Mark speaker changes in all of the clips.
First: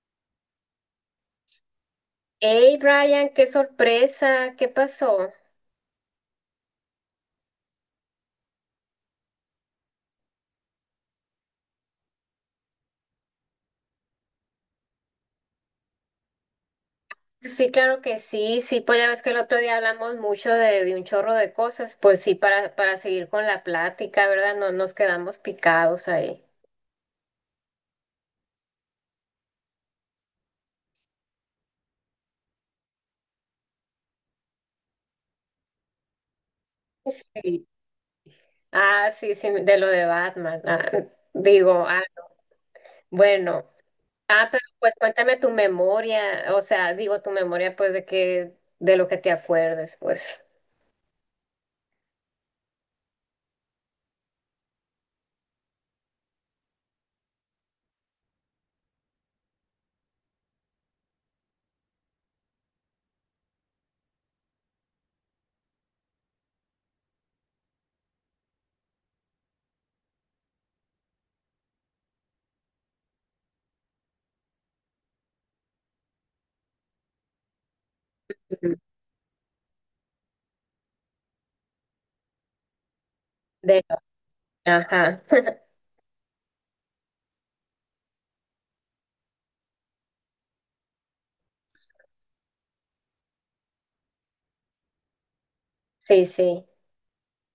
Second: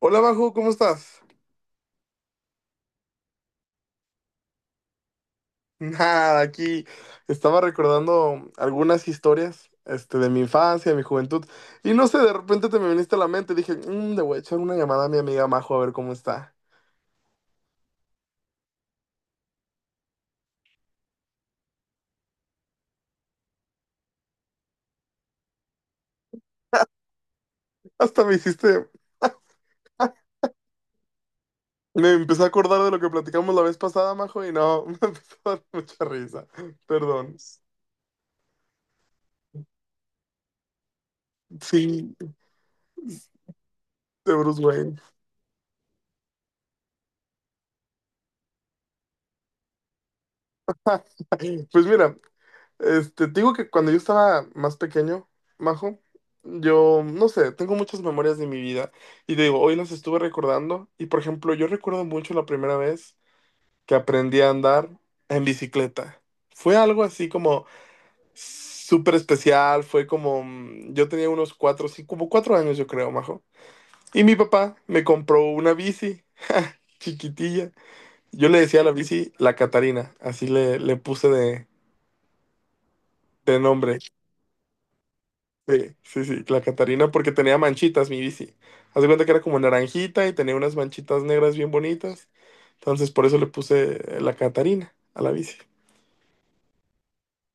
Speaker 1: Hola, Bajo, ¿cómo estás?
Speaker 2: Hey Brian, qué sorpresa, ¿qué pasó?
Speaker 1: Nada, aquí estaba recordando algunas historias, de mi infancia, de mi juventud, y no sé, de repente te me viniste a la mente, dije, le voy a echar una llamada a mi amiga Majo a ver cómo está".
Speaker 2: Sí, claro que sí, sí, pues ya ves que el otro día hablamos mucho de un chorro de cosas, pues sí, para seguir con la plática, ¿verdad? No nos quedamos picados ahí.
Speaker 1: Hasta me hiciste, me empecé a acordar de lo que platicamos la vez pasada, Majo, y no, me empezó a dar mucha risa. Perdón.
Speaker 2: Sí. Ah, sí, sí, de lo de Batman. Digo,
Speaker 1: Sí,
Speaker 2: bueno,
Speaker 1: de Bruce
Speaker 2: pero pues
Speaker 1: Wayne.
Speaker 2: cuéntame tu memoria, o sea, digo tu memoria, pues de que, de lo que te acuerdes, pues.
Speaker 1: Pues mira, te digo que cuando yo estaba más pequeño, Majo, yo, no sé, tengo muchas memorias de mi vida y te digo, hoy las estuve recordando y, por ejemplo, yo recuerdo mucho la primera vez que aprendí a andar en bicicleta. Fue algo así como súper especial, fue como, yo tenía unos cuatro, sí, como 4 años yo creo, Majo. Y mi papá me compró una bici chiquitilla. Yo le
Speaker 2: Ujú.
Speaker 1: decía a la bici la Catarina, así le puse de
Speaker 2: De,
Speaker 1: nombre.
Speaker 2: ajá,
Speaker 1: Sí, sí, sí, la Catarina porque tenía manchitas mi bici. Haz de cuenta que era como naranjita y tenía unas manchitas negras bien bonitas. Entonces por eso le puse la Catarina a la bici.
Speaker 2: sí, sí.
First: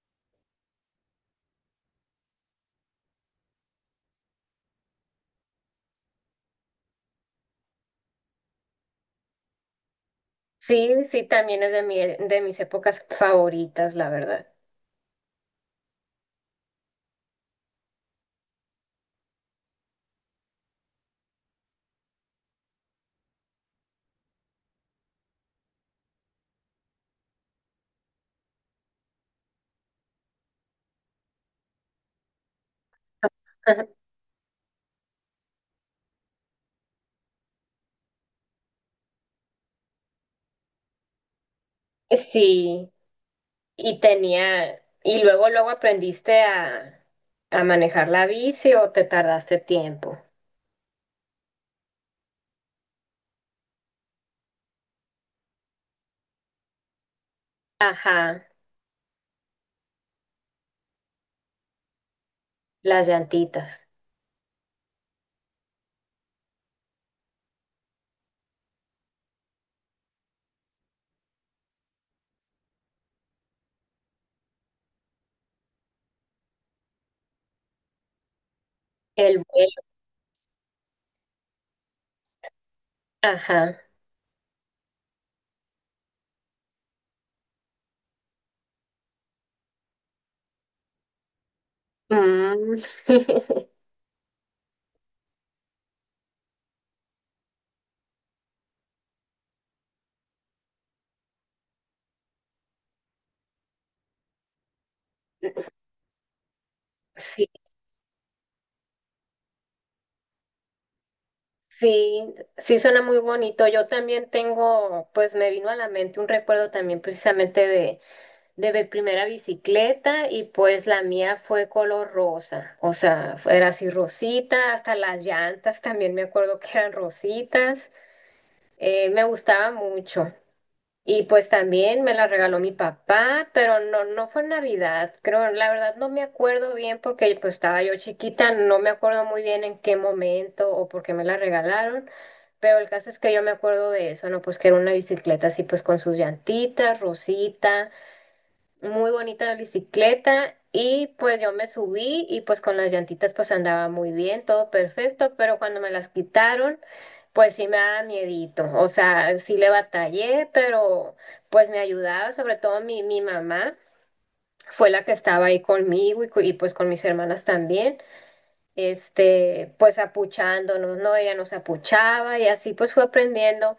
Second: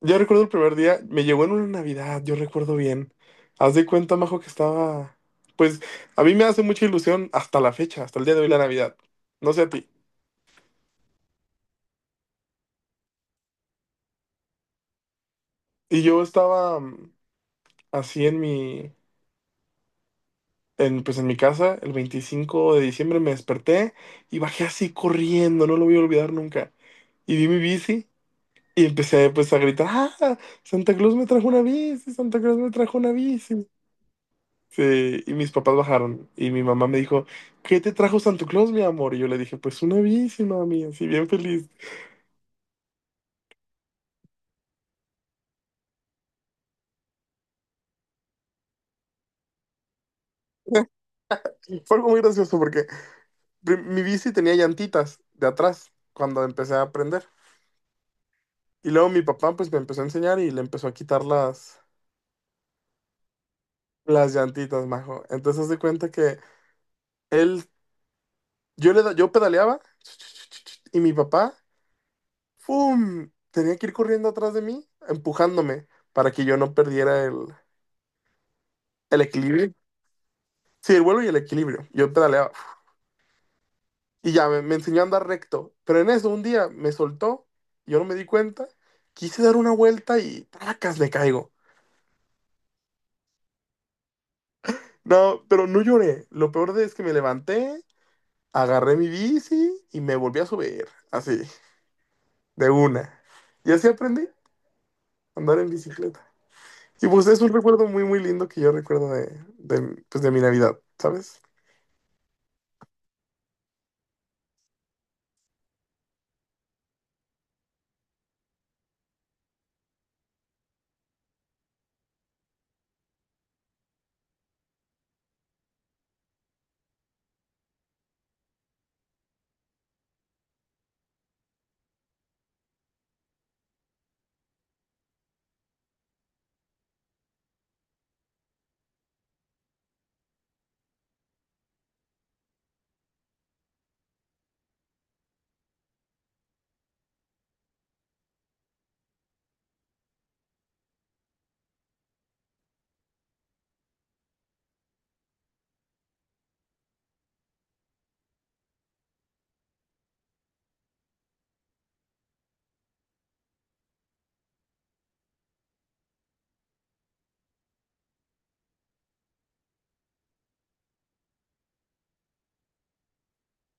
Speaker 1: Yo recuerdo el primer día, me llegó en una Navidad, yo recuerdo bien. Haz de cuenta, Majo, que estaba... Pues a mí me hace mucha ilusión hasta la fecha, hasta el día de hoy la Navidad. No sé a ti.
Speaker 2: Sí, sí, también es de mis épocas favoritas, la verdad.
Speaker 1: Y yo estaba así en mi... En, pues en mi casa, el 25 de diciembre me desperté y bajé así corriendo, no lo voy a olvidar nunca. Y vi mi bici y empecé pues a gritar, "¡Ah! Santa Claus me trajo una bici, Santa Claus me trajo una bici".
Speaker 2: Ajá.
Speaker 1: Sí, y mis papás bajaron y mi mamá me dijo, "¿Qué te trajo Santa Claus, mi amor?". Y yo le dije, pues una bici, mami, así bien feliz.
Speaker 2: Sí, y tenía, y luego, luego aprendiste a manejar la bici o te tardaste tiempo.
Speaker 1: Fue algo muy gracioso porque mi bici tenía llantitas de atrás cuando empecé a aprender.
Speaker 2: Ajá,
Speaker 1: Y luego mi papá pues me empezó a enseñar y le empezó a quitar
Speaker 2: las llantitas,
Speaker 1: las llantitas, majo. Entonces haz de cuenta que él, yo pedaleaba y mi papá ¡fum! Tenía que ir corriendo atrás de mí, empujándome, para que yo no perdiera el
Speaker 2: el
Speaker 1: equilibrio.
Speaker 2: vuelo,
Speaker 1: Sí, el vuelo y el equilibrio. Yo pedaleaba.
Speaker 2: ajá.
Speaker 1: Y ya me enseñó a andar recto. Pero en eso un día me soltó, yo no me di cuenta, quise dar una vuelta y ¡placas! Le caigo.
Speaker 2: Mm.
Speaker 1: No, pero no lloré. Lo peor de es que me levanté, agarré mi bici y me volví a subir. Así, de una. Y así aprendí a andar en bicicleta. Y pues es
Speaker 2: Sí,
Speaker 1: un recuerdo muy, muy lindo que yo recuerdo de, pues, de mi Navidad, ¿sabes?
Speaker 2: sí, sí suena muy bonito. Yo también tengo, pues me vino a la mente un recuerdo también precisamente de mi primera bicicleta. Y pues la mía fue color rosa, o sea, era así rosita, hasta las llantas también me acuerdo que eran rositas, me gustaba mucho. Y pues también me la regaló mi papá, pero no, no fue en Navidad, creo, la verdad no me acuerdo bien porque pues estaba yo chiquita, no me acuerdo muy bien en qué momento o por qué me la regalaron, pero el caso es que yo me acuerdo de eso, ¿no? Pues que era una bicicleta así pues con sus llantitas, rosita, muy bonita la bicicleta. Y pues yo me subí y pues con las llantitas pues andaba muy bien, todo perfecto, pero cuando me las quitaron pues sí me daba miedito, o sea, sí le batallé, pero pues me ayudaba, sobre todo mi mamá fue la que estaba ahí conmigo y, y, pues con mis hermanas también. Este, pues apuchándonos, ¿no? Ella nos apuchaba y así pues fue aprendiendo.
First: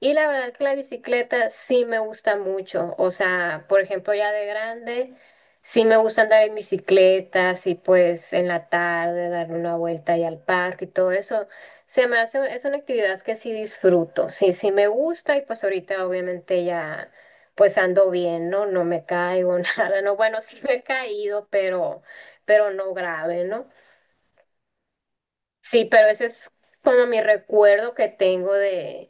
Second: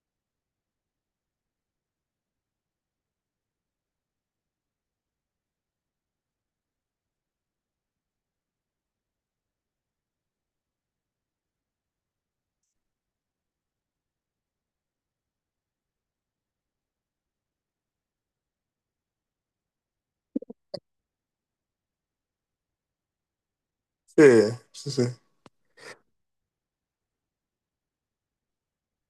Speaker 2: Y la verdad que la bicicleta sí me gusta mucho. O sea, por ejemplo, ya de grande, sí me gusta andar en bicicleta, así pues en la tarde, darle una vuelta ahí al parque y todo eso. Se me hace, es una actividad que sí disfruto. Sí, sí me gusta y pues ahorita obviamente ya pues ando bien, ¿no? No me caigo, nada, ¿no? Bueno, sí me he caído, pero no grave, ¿no?
Speaker 1: Sí, sí, sí.
Speaker 2: Sí, pero ese es como mi recuerdo que tengo de,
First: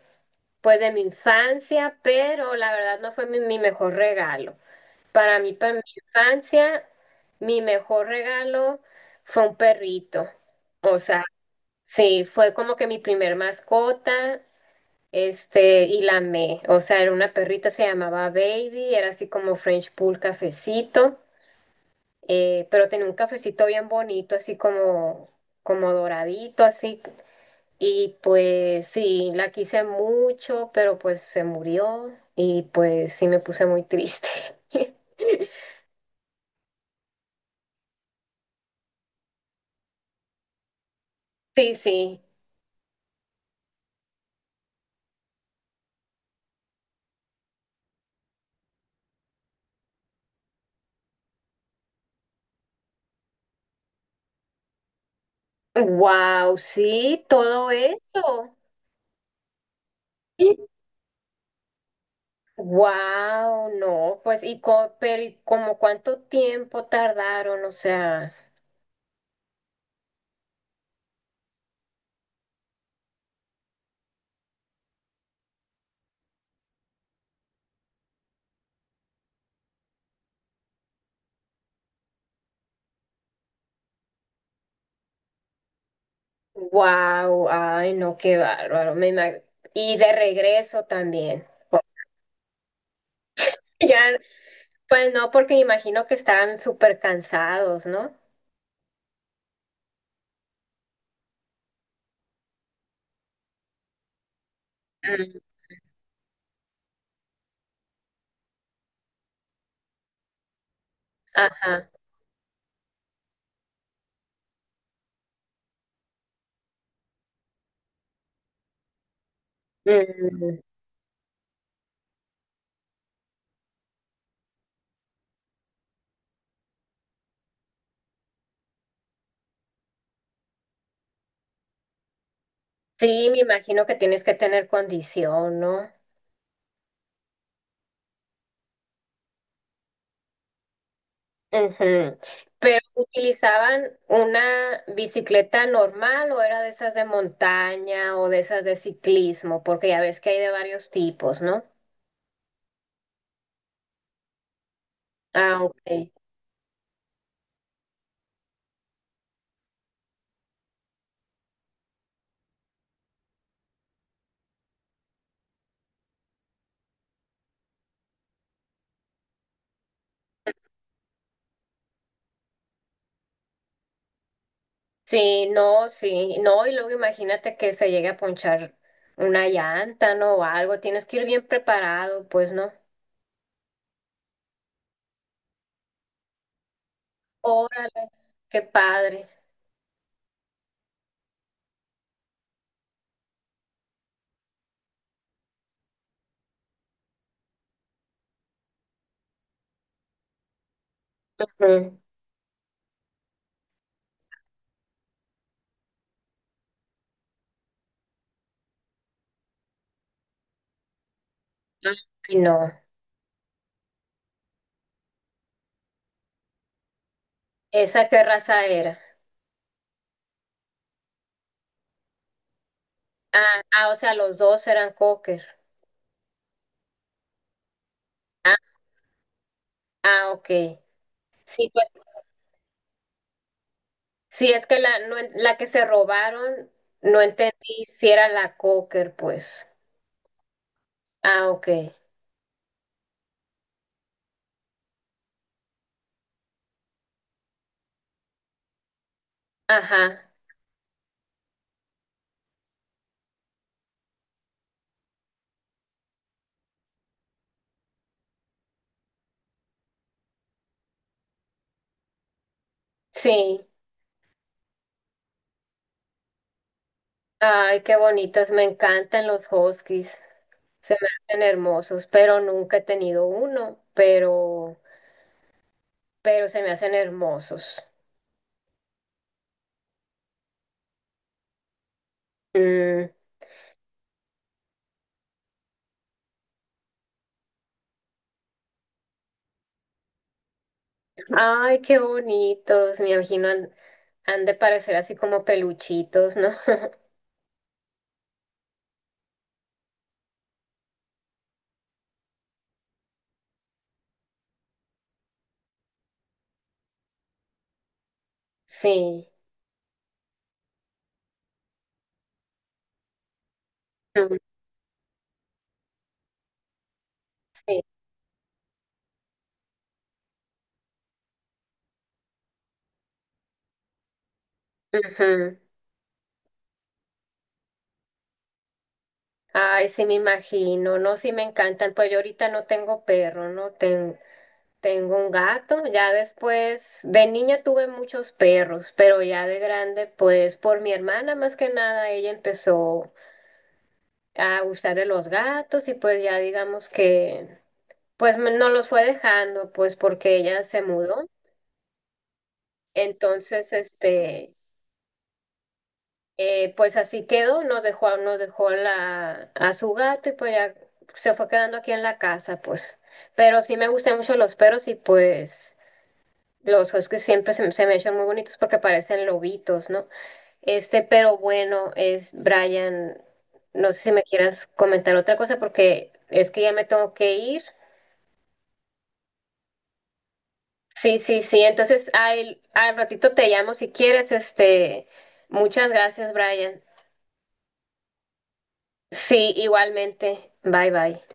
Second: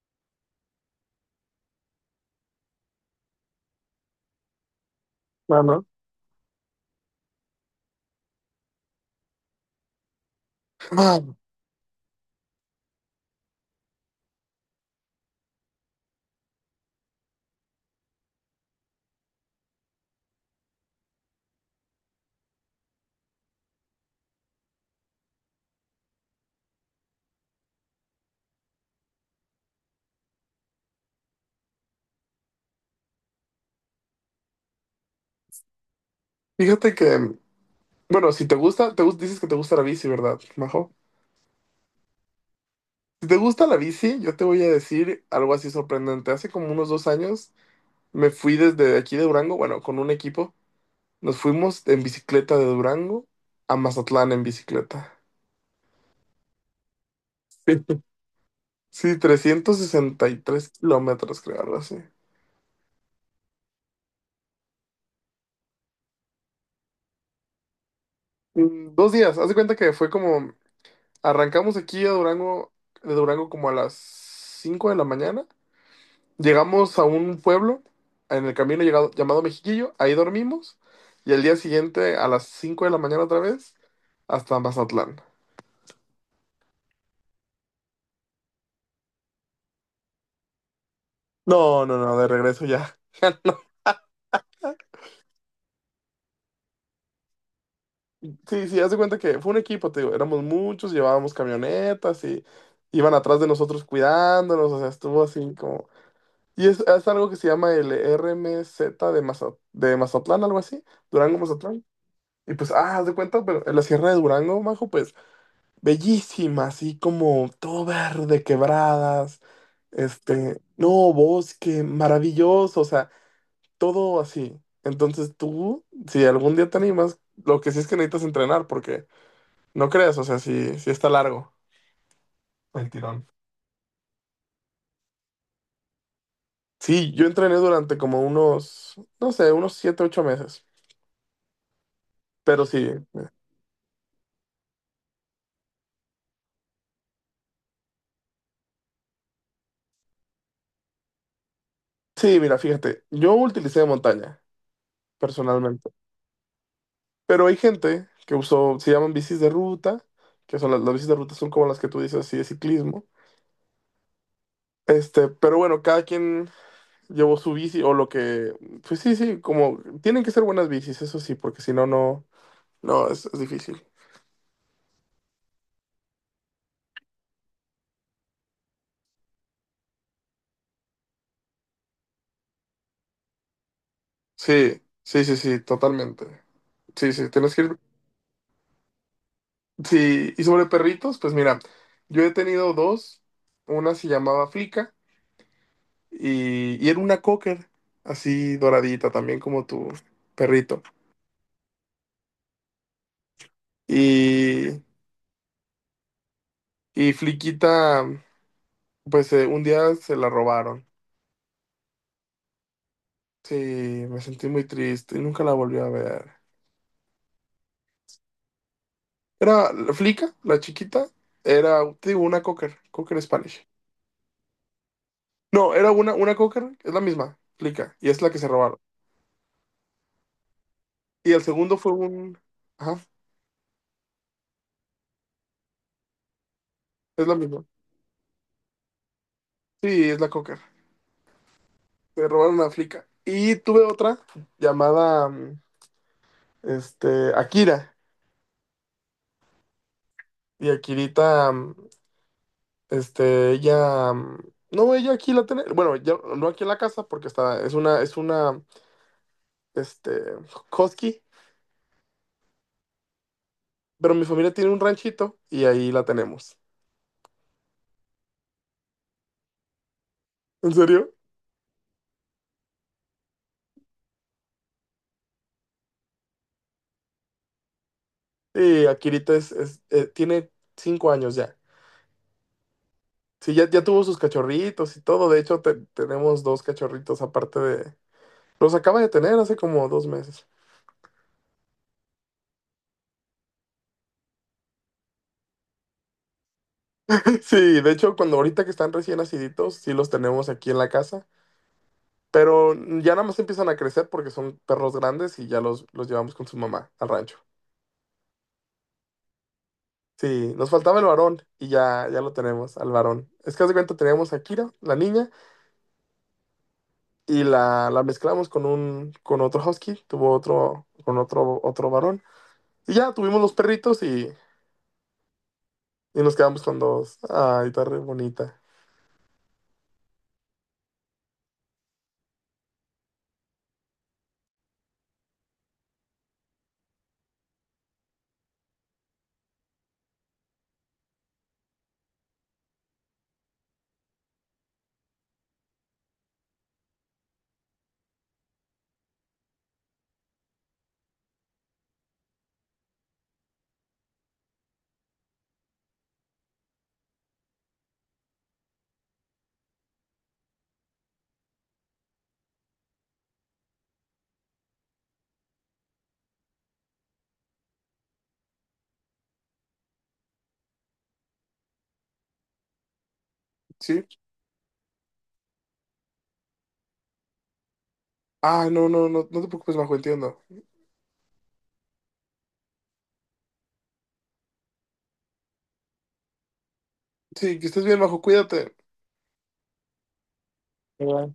Speaker 2: pues de mi infancia, pero la verdad no fue mi mejor regalo. Para mí, para mi
Speaker 1: Mano.
Speaker 2: infancia, mi mejor regalo fue un perrito. O sea,
Speaker 1: Mano,
Speaker 2: sí, fue como que mi primer mascota, este, y la amé. O sea, era una perrita, se llamaba Baby, era así como French Pool cafecito, pero tenía un cafecito bien bonito, así como, como doradito, así. Y pues sí, la quise mucho, pero pues se murió y pues sí me puse muy triste.
Speaker 1: fíjate que, bueno, si te gusta, dices que te gusta la bici, ¿verdad, Majo?
Speaker 2: Sí, sí.
Speaker 1: Si te gusta la bici, yo te voy a decir algo así sorprendente. Hace como unos 2 años me fui desde aquí de Durango, bueno, con un equipo. Nos fuimos en bicicleta de Durango a Mazatlán en bicicleta.
Speaker 2: Wow, sí, todo eso.
Speaker 1: Sí, 363 kilómetros, creo, algo así.
Speaker 2: Wow, no, pues y pero y como cuánto tiempo tardaron, o sea.
Speaker 1: 2 días, haz de cuenta que fue como, arrancamos aquí a Durango, de Durango como a las 5 de la mañana. Llegamos a un pueblo en el camino llamado Mexiquillo, ahí dormimos y el día siguiente a las 5 de la mañana otra vez hasta Mazatlán.
Speaker 2: Wow, ay, no, qué bárbaro. ¿Y de regreso también?
Speaker 1: No, no, no, de regreso ya. Ya no.
Speaker 2: Ya, pues no, porque imagino que están súper cansados, ¿no?
Speaker 1: Sí, sí, haz de cuenta que fue un equipo, te digo, éramos muchos, llevábamos camionetas y iban atrás de nosotros cuidándonos, o sea, estuvo
Speaker 2: Mm.
Speaker 1: así como... Y es algo que se llama el RMZ de, de Mazatlán, algo así, Durango, Mazatlán.
Speaker 2: Ajá.
Speaker 1: Y pues, haz de cuenta, pero en la Sierra de Durango, Majo, pues. Bellísima, así como todo verde, quebradas,
Speaker 2: Mm.
Speaker 1: no, bosque, maravilloso, o sea, todo así. Entonces tú, si algún día te animas, lo que sí es que necesitas entrenar, porque no creas, o sea, sí, sí está largo el tirón.
Speaker 2: Sí, me imagino que tienes que tener condición, ¿no?
Speaker 1: Sí, yo entrené durante como unos, no sé, unos 7, 8 meses,
Speaker 2: Ujú.
Speaker 1: pero
Speaker 2: Pero
Speaker 1: sí,
Speaker 2: ¿utilizaban una bicicleta normal o era de esas de montaña o de esas de ciclismo? Porque ya ves que hay de varios tipos, ¿no?
Speaker 1: sí, mira, fíjate, yo utilicé montaña,
Speaker 2: Ah,
Speaker 1: personalmente.
Speaker 2: ok.
Speaker 1: Pero hay gente que usó, se llaman bicis de ruta, que son las bicis de ruta son como las que tú dices así de ciclismo. Pero bueno, cada quien llevó su bici o lo que, pues sí, sí, como tienen que ser buenas bicis, eso sí, porque si no, no, no, es difícil.
Speaker 2: Sí, no, sí, no, y luego imagínate que se llegue a ponchar una llanta, ¿no? O algo, tienes que ir bien preparado, pues, ¿no?
Speaker 1: Sí, sí, sí, sí, totalmente. Sí, sí, tienes que ir.
Speaker 2: Órale, qué padre.
Speaker 1: Sí, y sobre perritos, pues mira, yo he tenido dos, una se llamaba Flica y era una cocker, así doradita, también como tu perrito.
Speaker 2: Ujú.
Speaker 1: Y Fliquita, pues un día se la robaron.
Speaker 2: Ay, no.
Speaker 1: Sí, me sentí muy triste y nunca la volví a ver.
Speaker 2: ¿Esa qué raza era?
Speaker 1: Era Flica, la chiquita, era, te digo, una cocker, cocker
Speaker 2: Ah,
Speaker 1: Spanish.
Speaker 2: ah, o sea, los dos eran cocker.
Speaker 1: No, era una cocker, es la misma, Flica, y es la que se
Speaker 2: Ah,
Speaker 1: robaron.
Speaker 2: ah, ok.
Speaker 1: Y el
Speaker 2: Sí,
Speaker 1: segundo fue
Speaker 2: pues,
Speaker 1: un... Ajá,
Speaker 2: sí, es que no en- la que se robaron, no
Speaker 1: es la misma.
Speaker 2: entendí si era la cocker, pues.
Speaker 1: Sí, es la cocker.
Speaker 2: Ah, ok.
Speaker 1: Se robaron a Flica. Y tuve otra llamada, Akira.
Speaker 2: Ajá,
Speaker 1: Y Akirita, ella, no, ella aquí la tiene, bueno, ya no aquí en la casa porque está, es una, este, husky,
Speaker 2: sí.
Speaker 1: pero mi familia tiene un ranchito y ahí la tenemos.
Speaker 2: Ay, qué bonitos. Me encantan los huskies.
Speaker 1: ¿En
Speaker 2: Se me
Speaker 1: serio?
Speaker 2: hacen hermosos, pero nunca he tenido uno, pero se me hacen hermosos.
Speaker 1: Y Akirita tiene 5 años ya.
Speaker 2: Mm.
Speaker 1: Sí, ya, ya tuvo sus cachorritos y todo, de hecho tenemos dos cachorritos aparte de, los acaba de tener hace como 2 meses.
Speaker 2: Ay, qué bonitos, me imagino han de parecer así como peluchitos, ¿no?
Speaker 1: Sí, de hecho cuando ahorita que están recién naciditos, sí los tenemos aquí en la casa. Pero ya nada más empiezan a crecer porque son perros grandes y ya los llevamos con su mamá al rancho.
Speaker 2: Sí,
Speaker 1: Sí, nos faltaba el varón y ya, ya lo tenemos, al varón. Es que haz de cuenta teníamos
Speaker 2: mm,
Speaker 1: a Kira, la niña, y
Speaker 2: sí.
Speaker 1: la mezclamos con un, con otro husky, tuvo otro, con otro, otro varón. Y ya tuvimos los perritos
Speaker 2: Ujú.
Speaker 1: y nos quedamos con dos. Ay, está re bonita.
Speaker 2: Ay, sí, me imagino, no, sí me encantan. Pues yo ahorita no tengo perro, ¿no? Tengo un gato. Ya después, de niña tuve muchos perros, pero ya de grande, pues por mi hermana más que nada, ella empezó a gustarle los gatos y pues ya digamos que, pues no los fue dejando, pues porque ella se mudó. Entonces, este, pues así quedó, nos dejó, a su gato y pues ya se fue quedando aquí en la casa, pues. Pero sí me gustan mucho los perros y pues los huskies siempre me se me echan muy bonitos porque parecen lobitos, ¿no? Este, pero bueno, es Brian, no sé
Speaker 1: Sí.
Speaker 2: si me quieras comentar otra cosa porque es que ya me tengo que ir.
Speaker 1: Ah, no, no, no, no te preocupes, Majo, entiendo.
Speaker 2: Sí, sí, sí, entonces al ratito te llamo si quieres, este, muchas gracias, Brian.
Speaker 1: Sí, que estés bien, Majo, cuídate.
Speaker 2: Sí, igualmente. Bye bye.
Speaker 1: Bye.